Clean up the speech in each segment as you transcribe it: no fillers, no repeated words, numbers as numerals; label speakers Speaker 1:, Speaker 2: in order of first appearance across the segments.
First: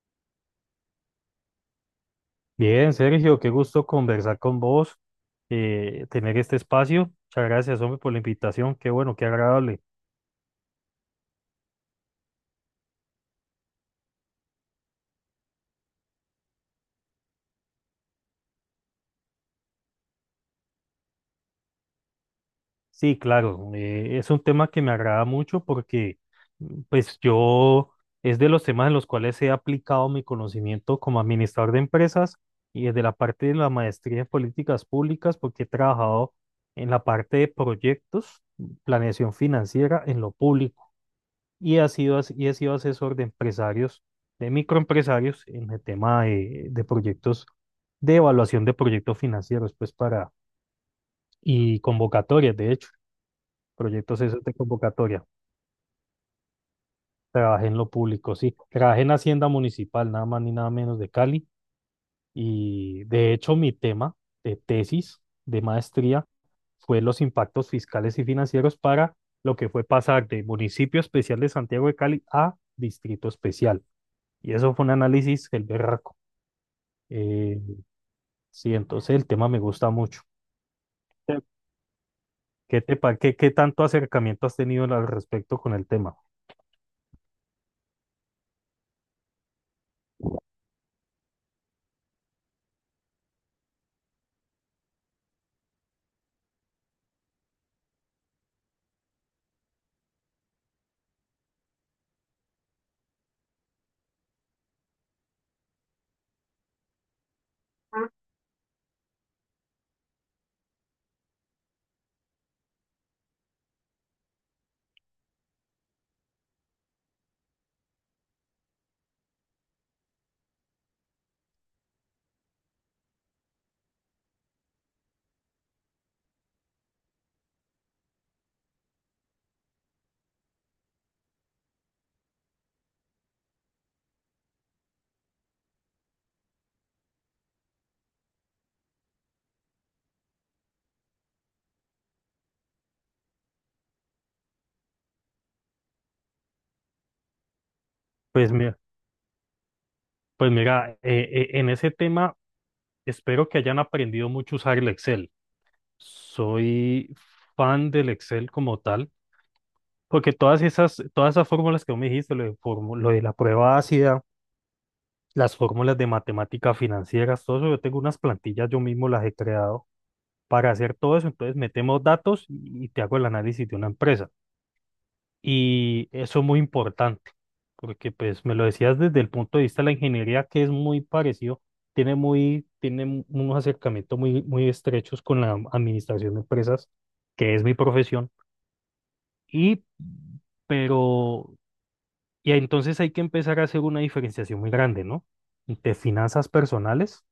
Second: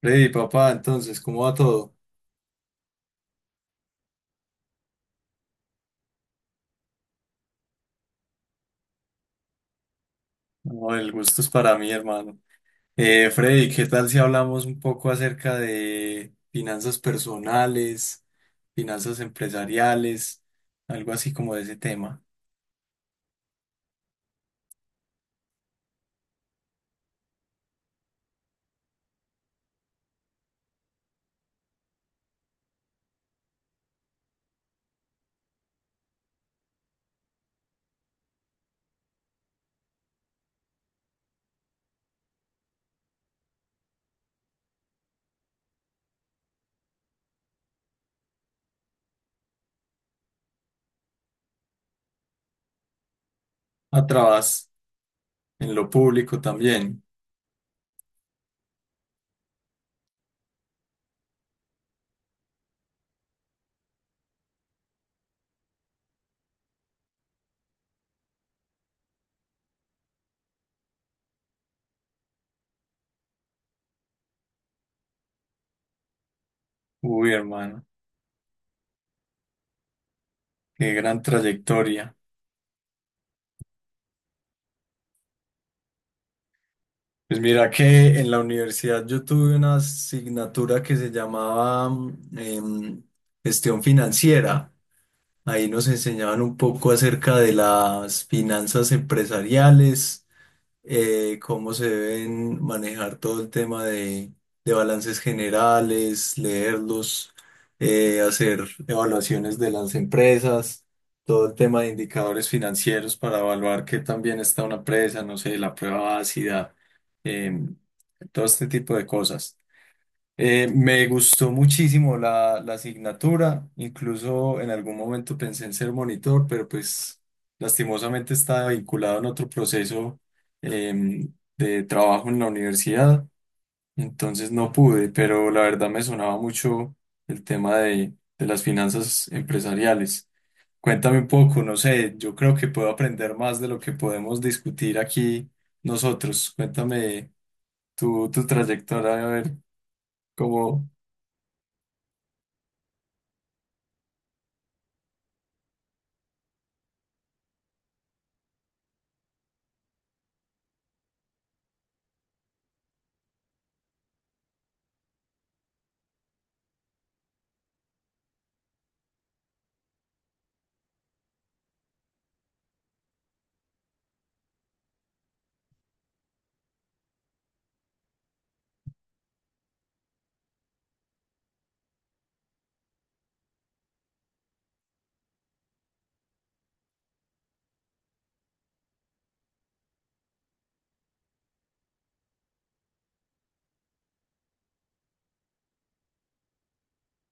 Speaker 1: Freddy, papá, entonces, ¿cómo va todo?
Speaker 2: Bien, Sergio, qué gusto conversar con vos, tener este espacio. Muchas gracias, hombre, por la invitación. Qué bueno, qué agradable.
Speaker 1: No, el gusto es para mí, hermano. Freddy, ¿qué tal si hablamos un poco acerca de finanzas personales, finanzas empresariales, algo así como de ese tema?
Speaker 2: Sí, claro, es un tema que me agrada mucho porque, pues, yo es de los temas en los cuales he aplicado mi conocimiento como administrador de empresas y desde la parte de la maestría en políticas públicas, porque he trabajado en la parte de proyectos, planeación financiera en lo público. Y he sido asesor de empresarios, de microempresarios en el tema de proyectos, de evaluación de proyectos financieros, pues y convocatorias, de hecho, proyectos esos de
Speaker 1: Atrás,
Speaker 2: convocatoria.
Speaker 1: en lo público también.
Speaker 2: Trabajé en lo público, sí. Trabajé en Hacienda Municipal, nada más ni nada menos de Cali. Y de hecho, mi tema de tesis, de maestría, fue los impactos fiscales y financieros para lo que fue pasar de municipio especial de Santiago de Cali a distrito especial. Y eso fue un análisis el berraco.
Speaker 1: Uy,
Speaker 2: Eh,
Speaker 1: hermano,
Speaker 2: sí, entonces el tema me gusta mucho.
Speaker 1: qué gran trayectoria.
Speaker 2: ¿Qué te pa- qué, qué tanto acercamiento has tenido al respecto con el tema?
Speaker 1: Pues mira que en la universidad yo tuve una asignatura que se llamaba gestión financiera. Ahí nos enseñaban un poco acerca de las finanzas empresariales, cómo se deben manejar todo el tema de balances generales, leerlos, hacer evaluaciones de las empresas, todo el tema de indicadores financieros para evaluar qué tan bien está una empresa, no sé, la prueba ácida, em, todo este tipo de cosas. Me gustó muchísimo la asignatura, incluso en algún momento pensé en ser monitor, pero pues lastimosamente estaba vinculado en otro proceso de trabajo en la universidad, entonces no pude, pero la verdad me sonaba mucho el tema de las finanzas empresariales. Cuéntame un poco, no sé, yo creo que puedo aprender más de lo que podemos discutir aquí nosotros. Cuéntame tu
Speaker 2: Pues mira,
Speaker 1: trayectoria, a ver
Speaker 2: pues
Speaker 1: cómo...
Speaker 2: mira, en ese tema espero que hayan aprendido mucho a usar el Excel. Soy fan del Excel como tal, porque todas esas fórmulas que vos me dijiste, lo de la prueba ácida, las fórmulas de matemática financiera, todo eso, yo tengo unas plantillas, yo mismo las he creado para hacer todo eso, entonces metemos datos y te hago el análisis de una empresa. Y eso es muy importante, porque pues me lo decías desde el punto de vista de la ingeniería, que es muy parecido, tiene unos acercamientos muy, muy estrechos con la administración de empresas, que es mi profesión. Y, pero, y entonces hay que empezar a hacer una diferenciación muy grande, ¿no? Entre finanzas personales,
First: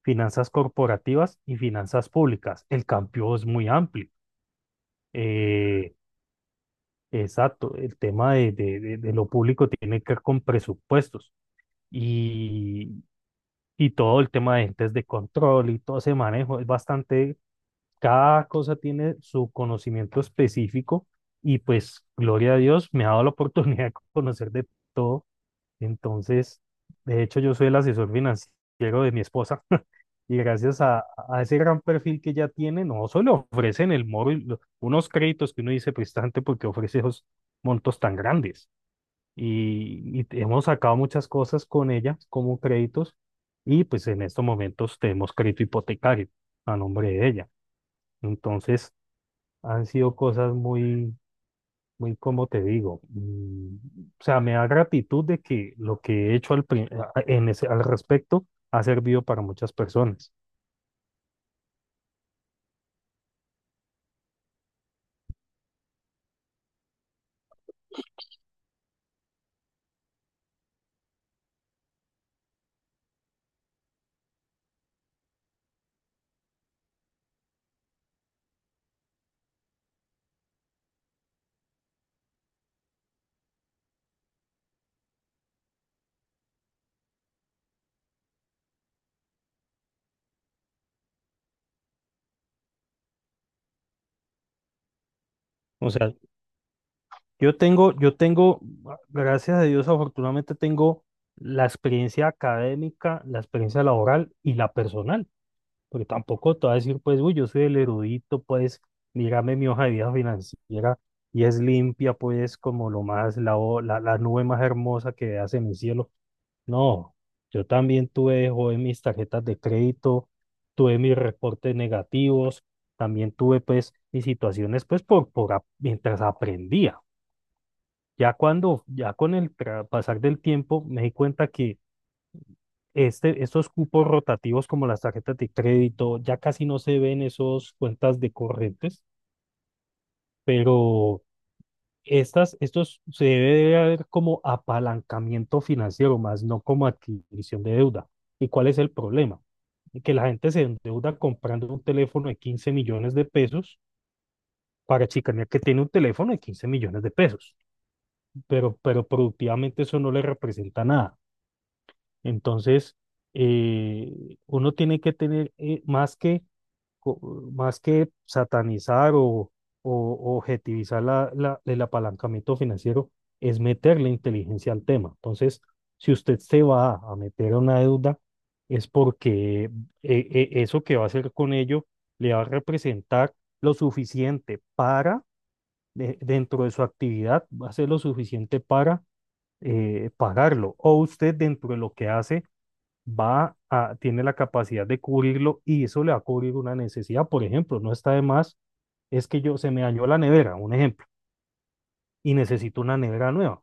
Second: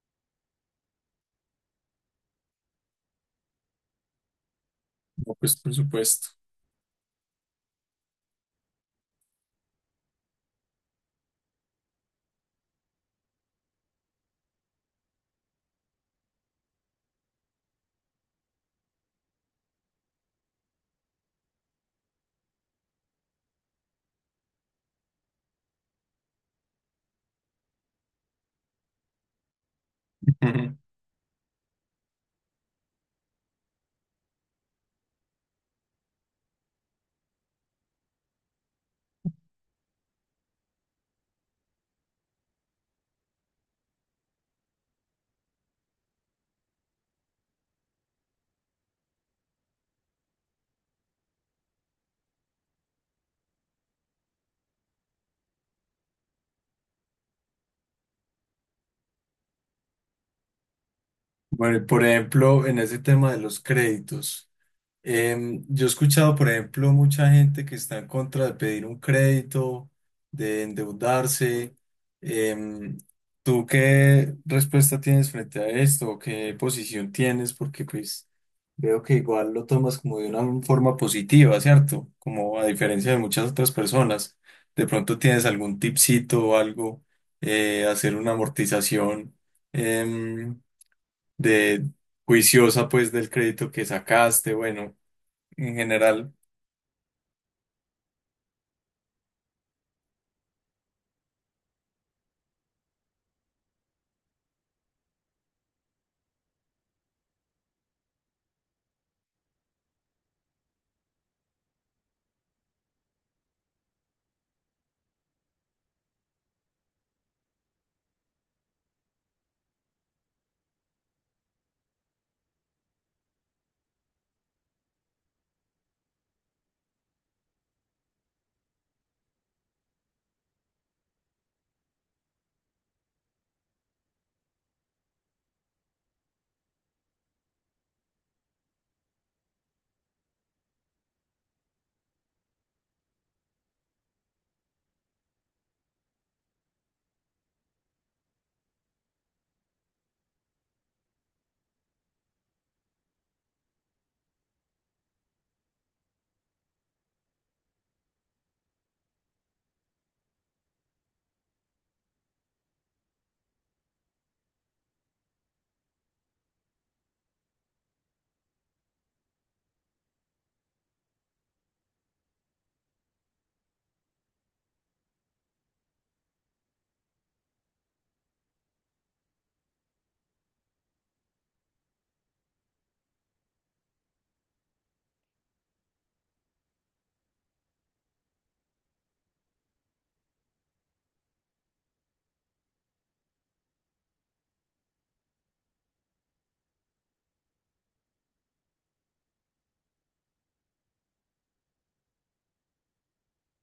Speaker 2: finanzas corporativas y finanzas públicas. El campo es muy amplio.
Speaker 1: No, pues por
Speaker 2: Eh,
Speaker 1: supuesto.
Speaker 2: Exacto, el tema de lo público tiene que ver con presupuestos y, y todo el tema de entes de control y todo ese manejo es bastante, cada cosa tiene su conocimiento específico y pues gloria a Dios me ha dado la oportunidad de conocer de todo entonces, de hecho, yo soy el asesor financiero de mi esposa y gracias a ese gran perfil que ella tiene, no solo ofrecen el móvil unos créditos que uno dice prestante porque ofrece esos montos tan grandes. Hemos sacado muchas cosas con ella como créditos y pues en estos momentos tenemos crédito hipotecario a nombre de ella. Entonces, han sido cosas muy, muy como te digo, o sea, me da gratitud de que lo que he hecho al, pri- a- en ese- al respecto ha servido para muchas personas.
Speaker 1: Bueno, y por ejemplo, en ese tema de los créditos. Yo he escuchado, por ejemplo, mucha gente que está en contra de pedir un crédito, de endeudarse. Em, ¿Tú qué respuesta tienes frente a esto? ¿O qué posición tienes? Porque pues veo que igual lo tomas como de una forma positiva, ¿cierto? Como a diferencia de muchas otras personas. De pronto tienes algún tipcito o algo, hacer una amortización em, de juiciosa pues del crédito que sacaste, bueno, en
Speaker 2: O sea,
Speaker 1: general,
Speaker 2: yo tengo, yo tengo, ah, gracias a Dios, afortunadamente tengo la experiencia académica, la experiencia laboral y la personal, porque tampoco te voy a decir, pues, uy, yo soy el erudito, pues, mírame mi hoja de vida financiera y es limpia, pues, como lo más, la nube más hermosa que veas en el cielo. No, yo también tuve de joven mis tarjetas de crédito, tuve mis reportes negativos, también tuve pues mis situaciones pues mientras aprendía. Ya cuando, ya con el pasar del tiempo me di cuenta que estos cupos rotativos como las tarjetas de crédito ya casi no se ven esos cuentas de corrientes, pero estos se debe ver como apalancamiento financiero, más no como adquisición de deuda. ¿Y cuál es el problema? Que la gente se endeuda comprando un teléfono de 15 millones de pesos para chicanear que tiene un teléfono de 15 millones de pesos, pero productivamente eso no le representa nada. Entonces, eh, uno tiene que tener más que co- más que satanizar o objetivizar el apalancamiento financiero, es meterle inteligencia al tema. Entonces, si usted se va a meter a una deuda, es porque eso que va a hacer con ello le va a representar lo suficiente dentro de su actividad, va a ser lo suficiente para pagarlo. O usted dentro de lo que hace tiene la capacidad de cubrirlo y eso le va a cubrir una necesidad. Por ejemplo, no está de más, es que yo se me dañó la nevera, un ejemplo, y necesito una nevera nueva.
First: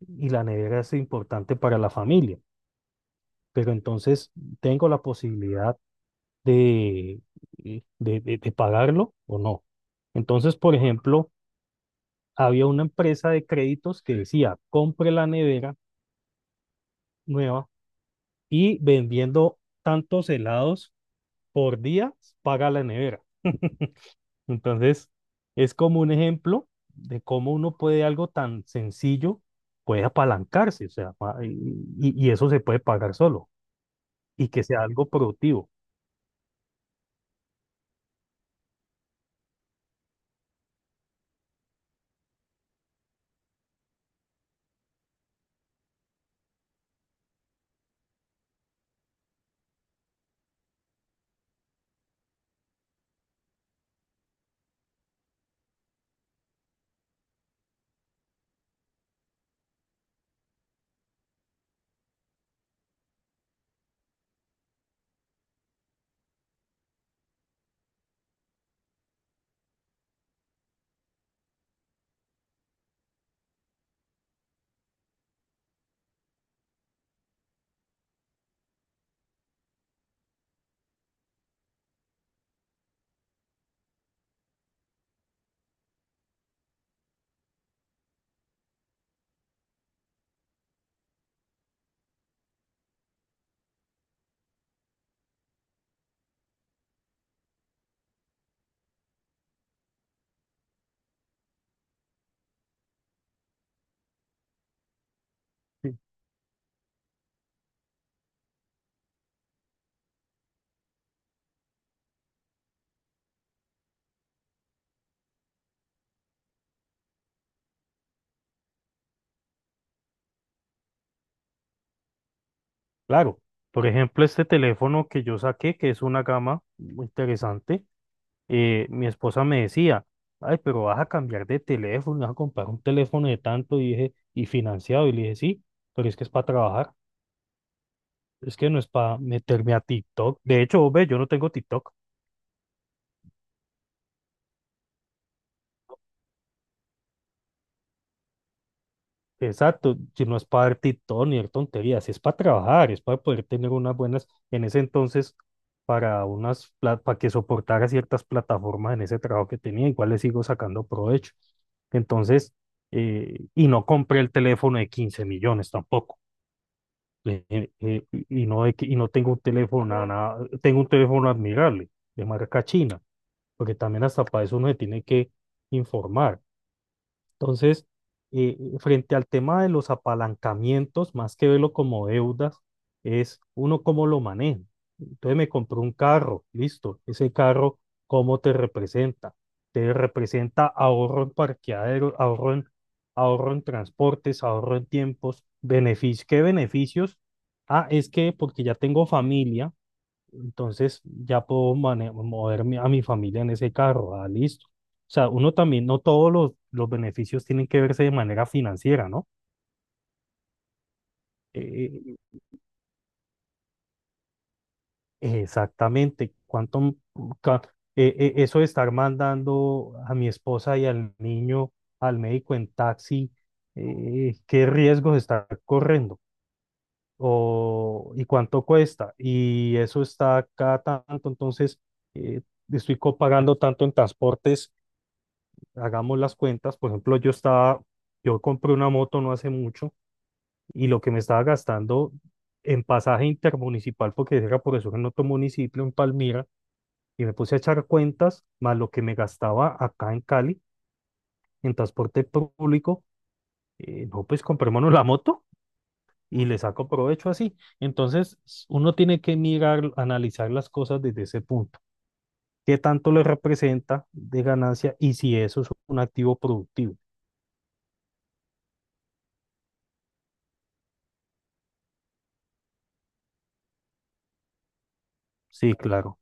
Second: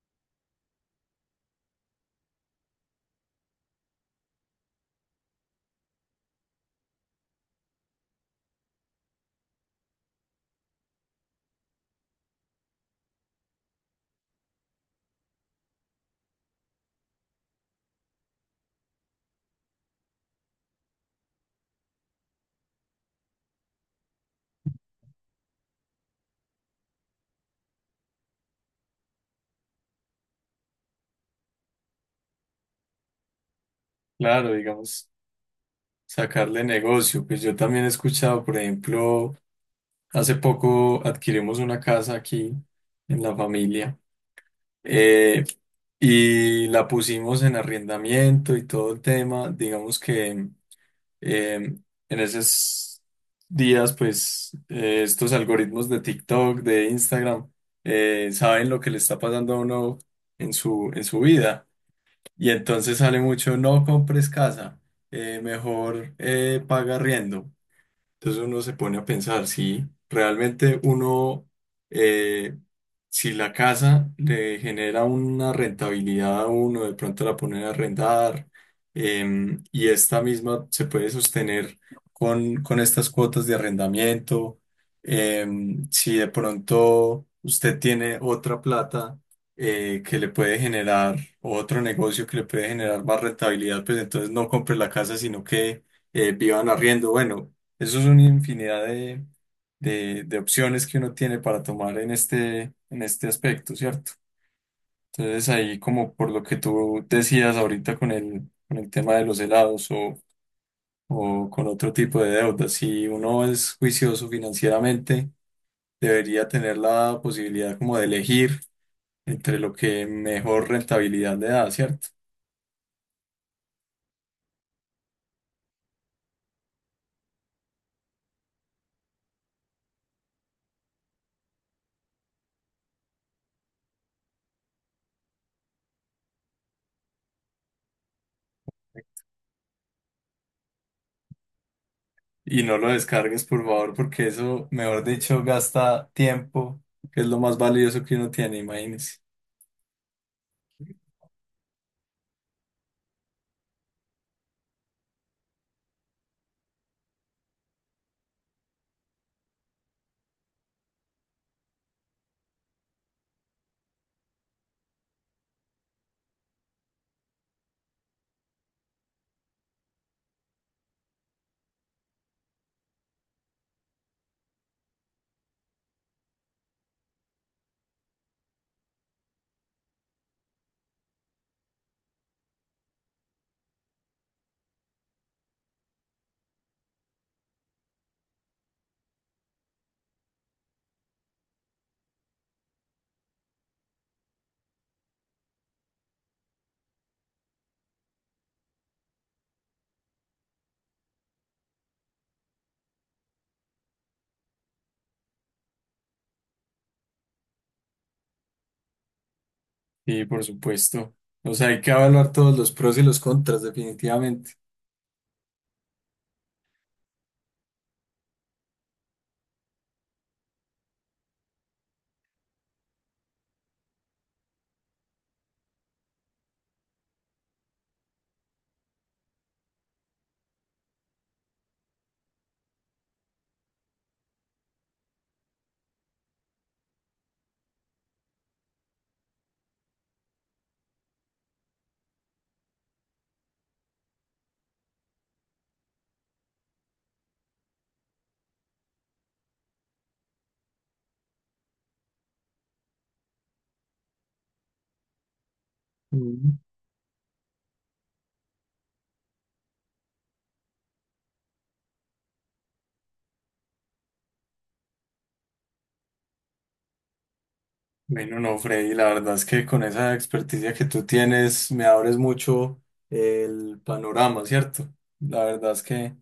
Speaker 2: Y la nevera es importante para la familia, pero entonces tengo la posibilidad de, de pagarlo o no. Entonces, por ejemplo, había una empresa de créditos que decía, compre la nevera nueva y vendiendo tantos helados por día, paga la nevera. Entonces, es como un ejemplo de cómo uno puede algo tan sencillo, puede apalancarse, o sea, y eso se puede pagar solo y
Speaker 1: claro,
Speaker 2: que sea algo
Speaker 1: digamos,
Speaker 2: productivo.
Speaker 1: sacarle negocio. Pues yo también he escuchado, por ejemplo, hace poco adquirimos una casa aquí en la familia, eh, y la pusimos en arrendamiento y todo el tema. Digamos que eh, en esos días, pues estos algoritmos de TikTok, de Instagram, saben lo que le está pasando a uno en en su vida. Y entonces sale mucho, no compres casa, mejor paga arriendo. Entonces uno se pone a pensar si realmente uno, eh, si la casa le genera una rentabilidad a uno, de pronto la ponen a arrendar, y esta misma se puede sostener con estas cuotas de arrendamiento, si de pronto usted tiene otra plata que le puede generar, o otro negocio que le puede generar más rentabilidad, pues entonces no compre la casa, sino que vivan arriendo. Bueno. Eso es una infinidad de opciones que uno tiene para tomar en este aspecto, ¿cierto? Entonces ahí
Speaker 2: Sí.
Speaker 1: como por lo que tú decías ahorita con con el tema de los helados o con otro tipo de deudas, si uno es juicioso financieramente, debería tener la posibilidad como de elegir entre lo que mejor rentabilidad le da, ¿cierto?
Speaker 2: Claro, por ejemplo, este teléfono que yo saqué, que es una gama muy interesante, mi esposa me decía, ay, pero vas a cambiar de teléfono, vas a comprar un teléfono de tanto, y dije, y financiado, y le dije, sí, pero es que es para trabajar, es que no es para meterme a TikTok. De hecho, ve, yo no tengo TikTok.
Speaker 1: Y no lo descargues, por favor, porque eso, mejor dicho, gasta tiempo, que es lo más valioso que uno tiene, imagínese.
Speaker 2: Exacto, si no es para ver TikTok ni ver tonterías, si es para trabajar, es para poder tener unas buenas, en ese entonces, para que soportara ciertas plataformas en ese trabajo que tenía, igual le sigo sacando provecho. Entonces, y no compré el teléfono de 15 millones tampoco, y no tengo un teléfono, nada, nada, tengo un teléfono admirable, de marca china, porque también hasta para eso uno se tiene que informar. Entonces, frente al tema de los apalancamientos, más que verlo como deudas, es uno cómo lo maneja. Entonces me compró un carro, listo. Ese carro, ¿cómo te representa? Te representa ahorro en parqueadero, ahorro en transportes, ahorro en tiempos, beneficios. ¿Qué beneficios? Ah, es que porque ya tengo familia, entonces ya puedo moverme a mi familia en ese carro, ah, listo. O sea, uno también, no todos los beneficios tienen que verse de manera financiera, ¿no?
Speaker 1: Y por supuesto. O sea, hay que
Speaker 2: Eh,
Speaker 1: evaluar todos los pros y los contras, definitivamente.
Speaker 2: exactamente, cuánto, ca- eso de estar mandando a mi esposa y al niño al médico en taxi, qué riesgos está corriendo y cuánto cuesta, y eso está cada tanto, entonces eh, estoy pagando tanto en transportes hagamos las cuentas, por ejemplo, yo compré una moto no hace mucho y lo que me estaba gastando en pasaje intermunicipal, porque era profesor en otro municipio, en Palmira, y me puse a echar cuentas, más lo que me gastaba acá en Cali, en transporte público, no, pues comprémonos la moto y le
Speaker 1: Mm.
Speaker 2: saco provecho así. Entonces, uno tiene que mirar, analizar las cosas desde ese punto. ¿Qué tanto le representa de ganancia y si eso es un activo productivo?
Speaker 1: Bueno, no, Freddy, la verdad es que con esa experticia que tú tienes, me abres mucho el panorama, ¿cierto? La verdad
Speaker 2: Sí,
Speaker 1: es que
Speaker 2: claro.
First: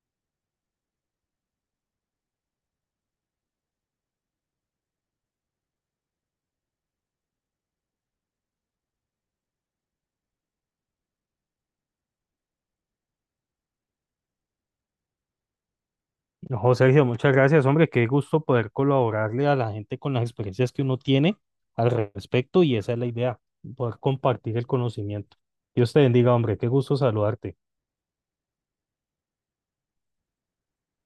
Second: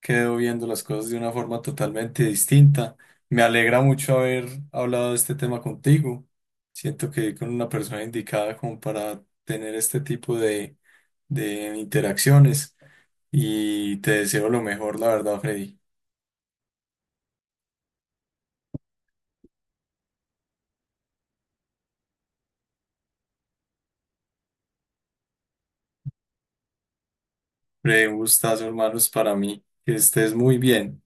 Speaker 1: quedo viendo las cosas de una forma totalmente distinta. Me alegra mucho haber hablado de este tema contigo. Siento que con una persona indicada como para tener este tipo de interacciones y te deseo lo mejor, la verdad, Freddy.
Speaker 2: Ojo, Sergio, muchas gracias, hombre. Qué gusto poder colaborarle a la gente con las experiencias que uno tiene al respecto y esa es la idea, poder compartir el conocimiento. Dios te bendiga, hombre. Qué gusto saludarte.
Speaker 1: Freddy, un gustazo, hermanos, para mí. Que estés muy bien.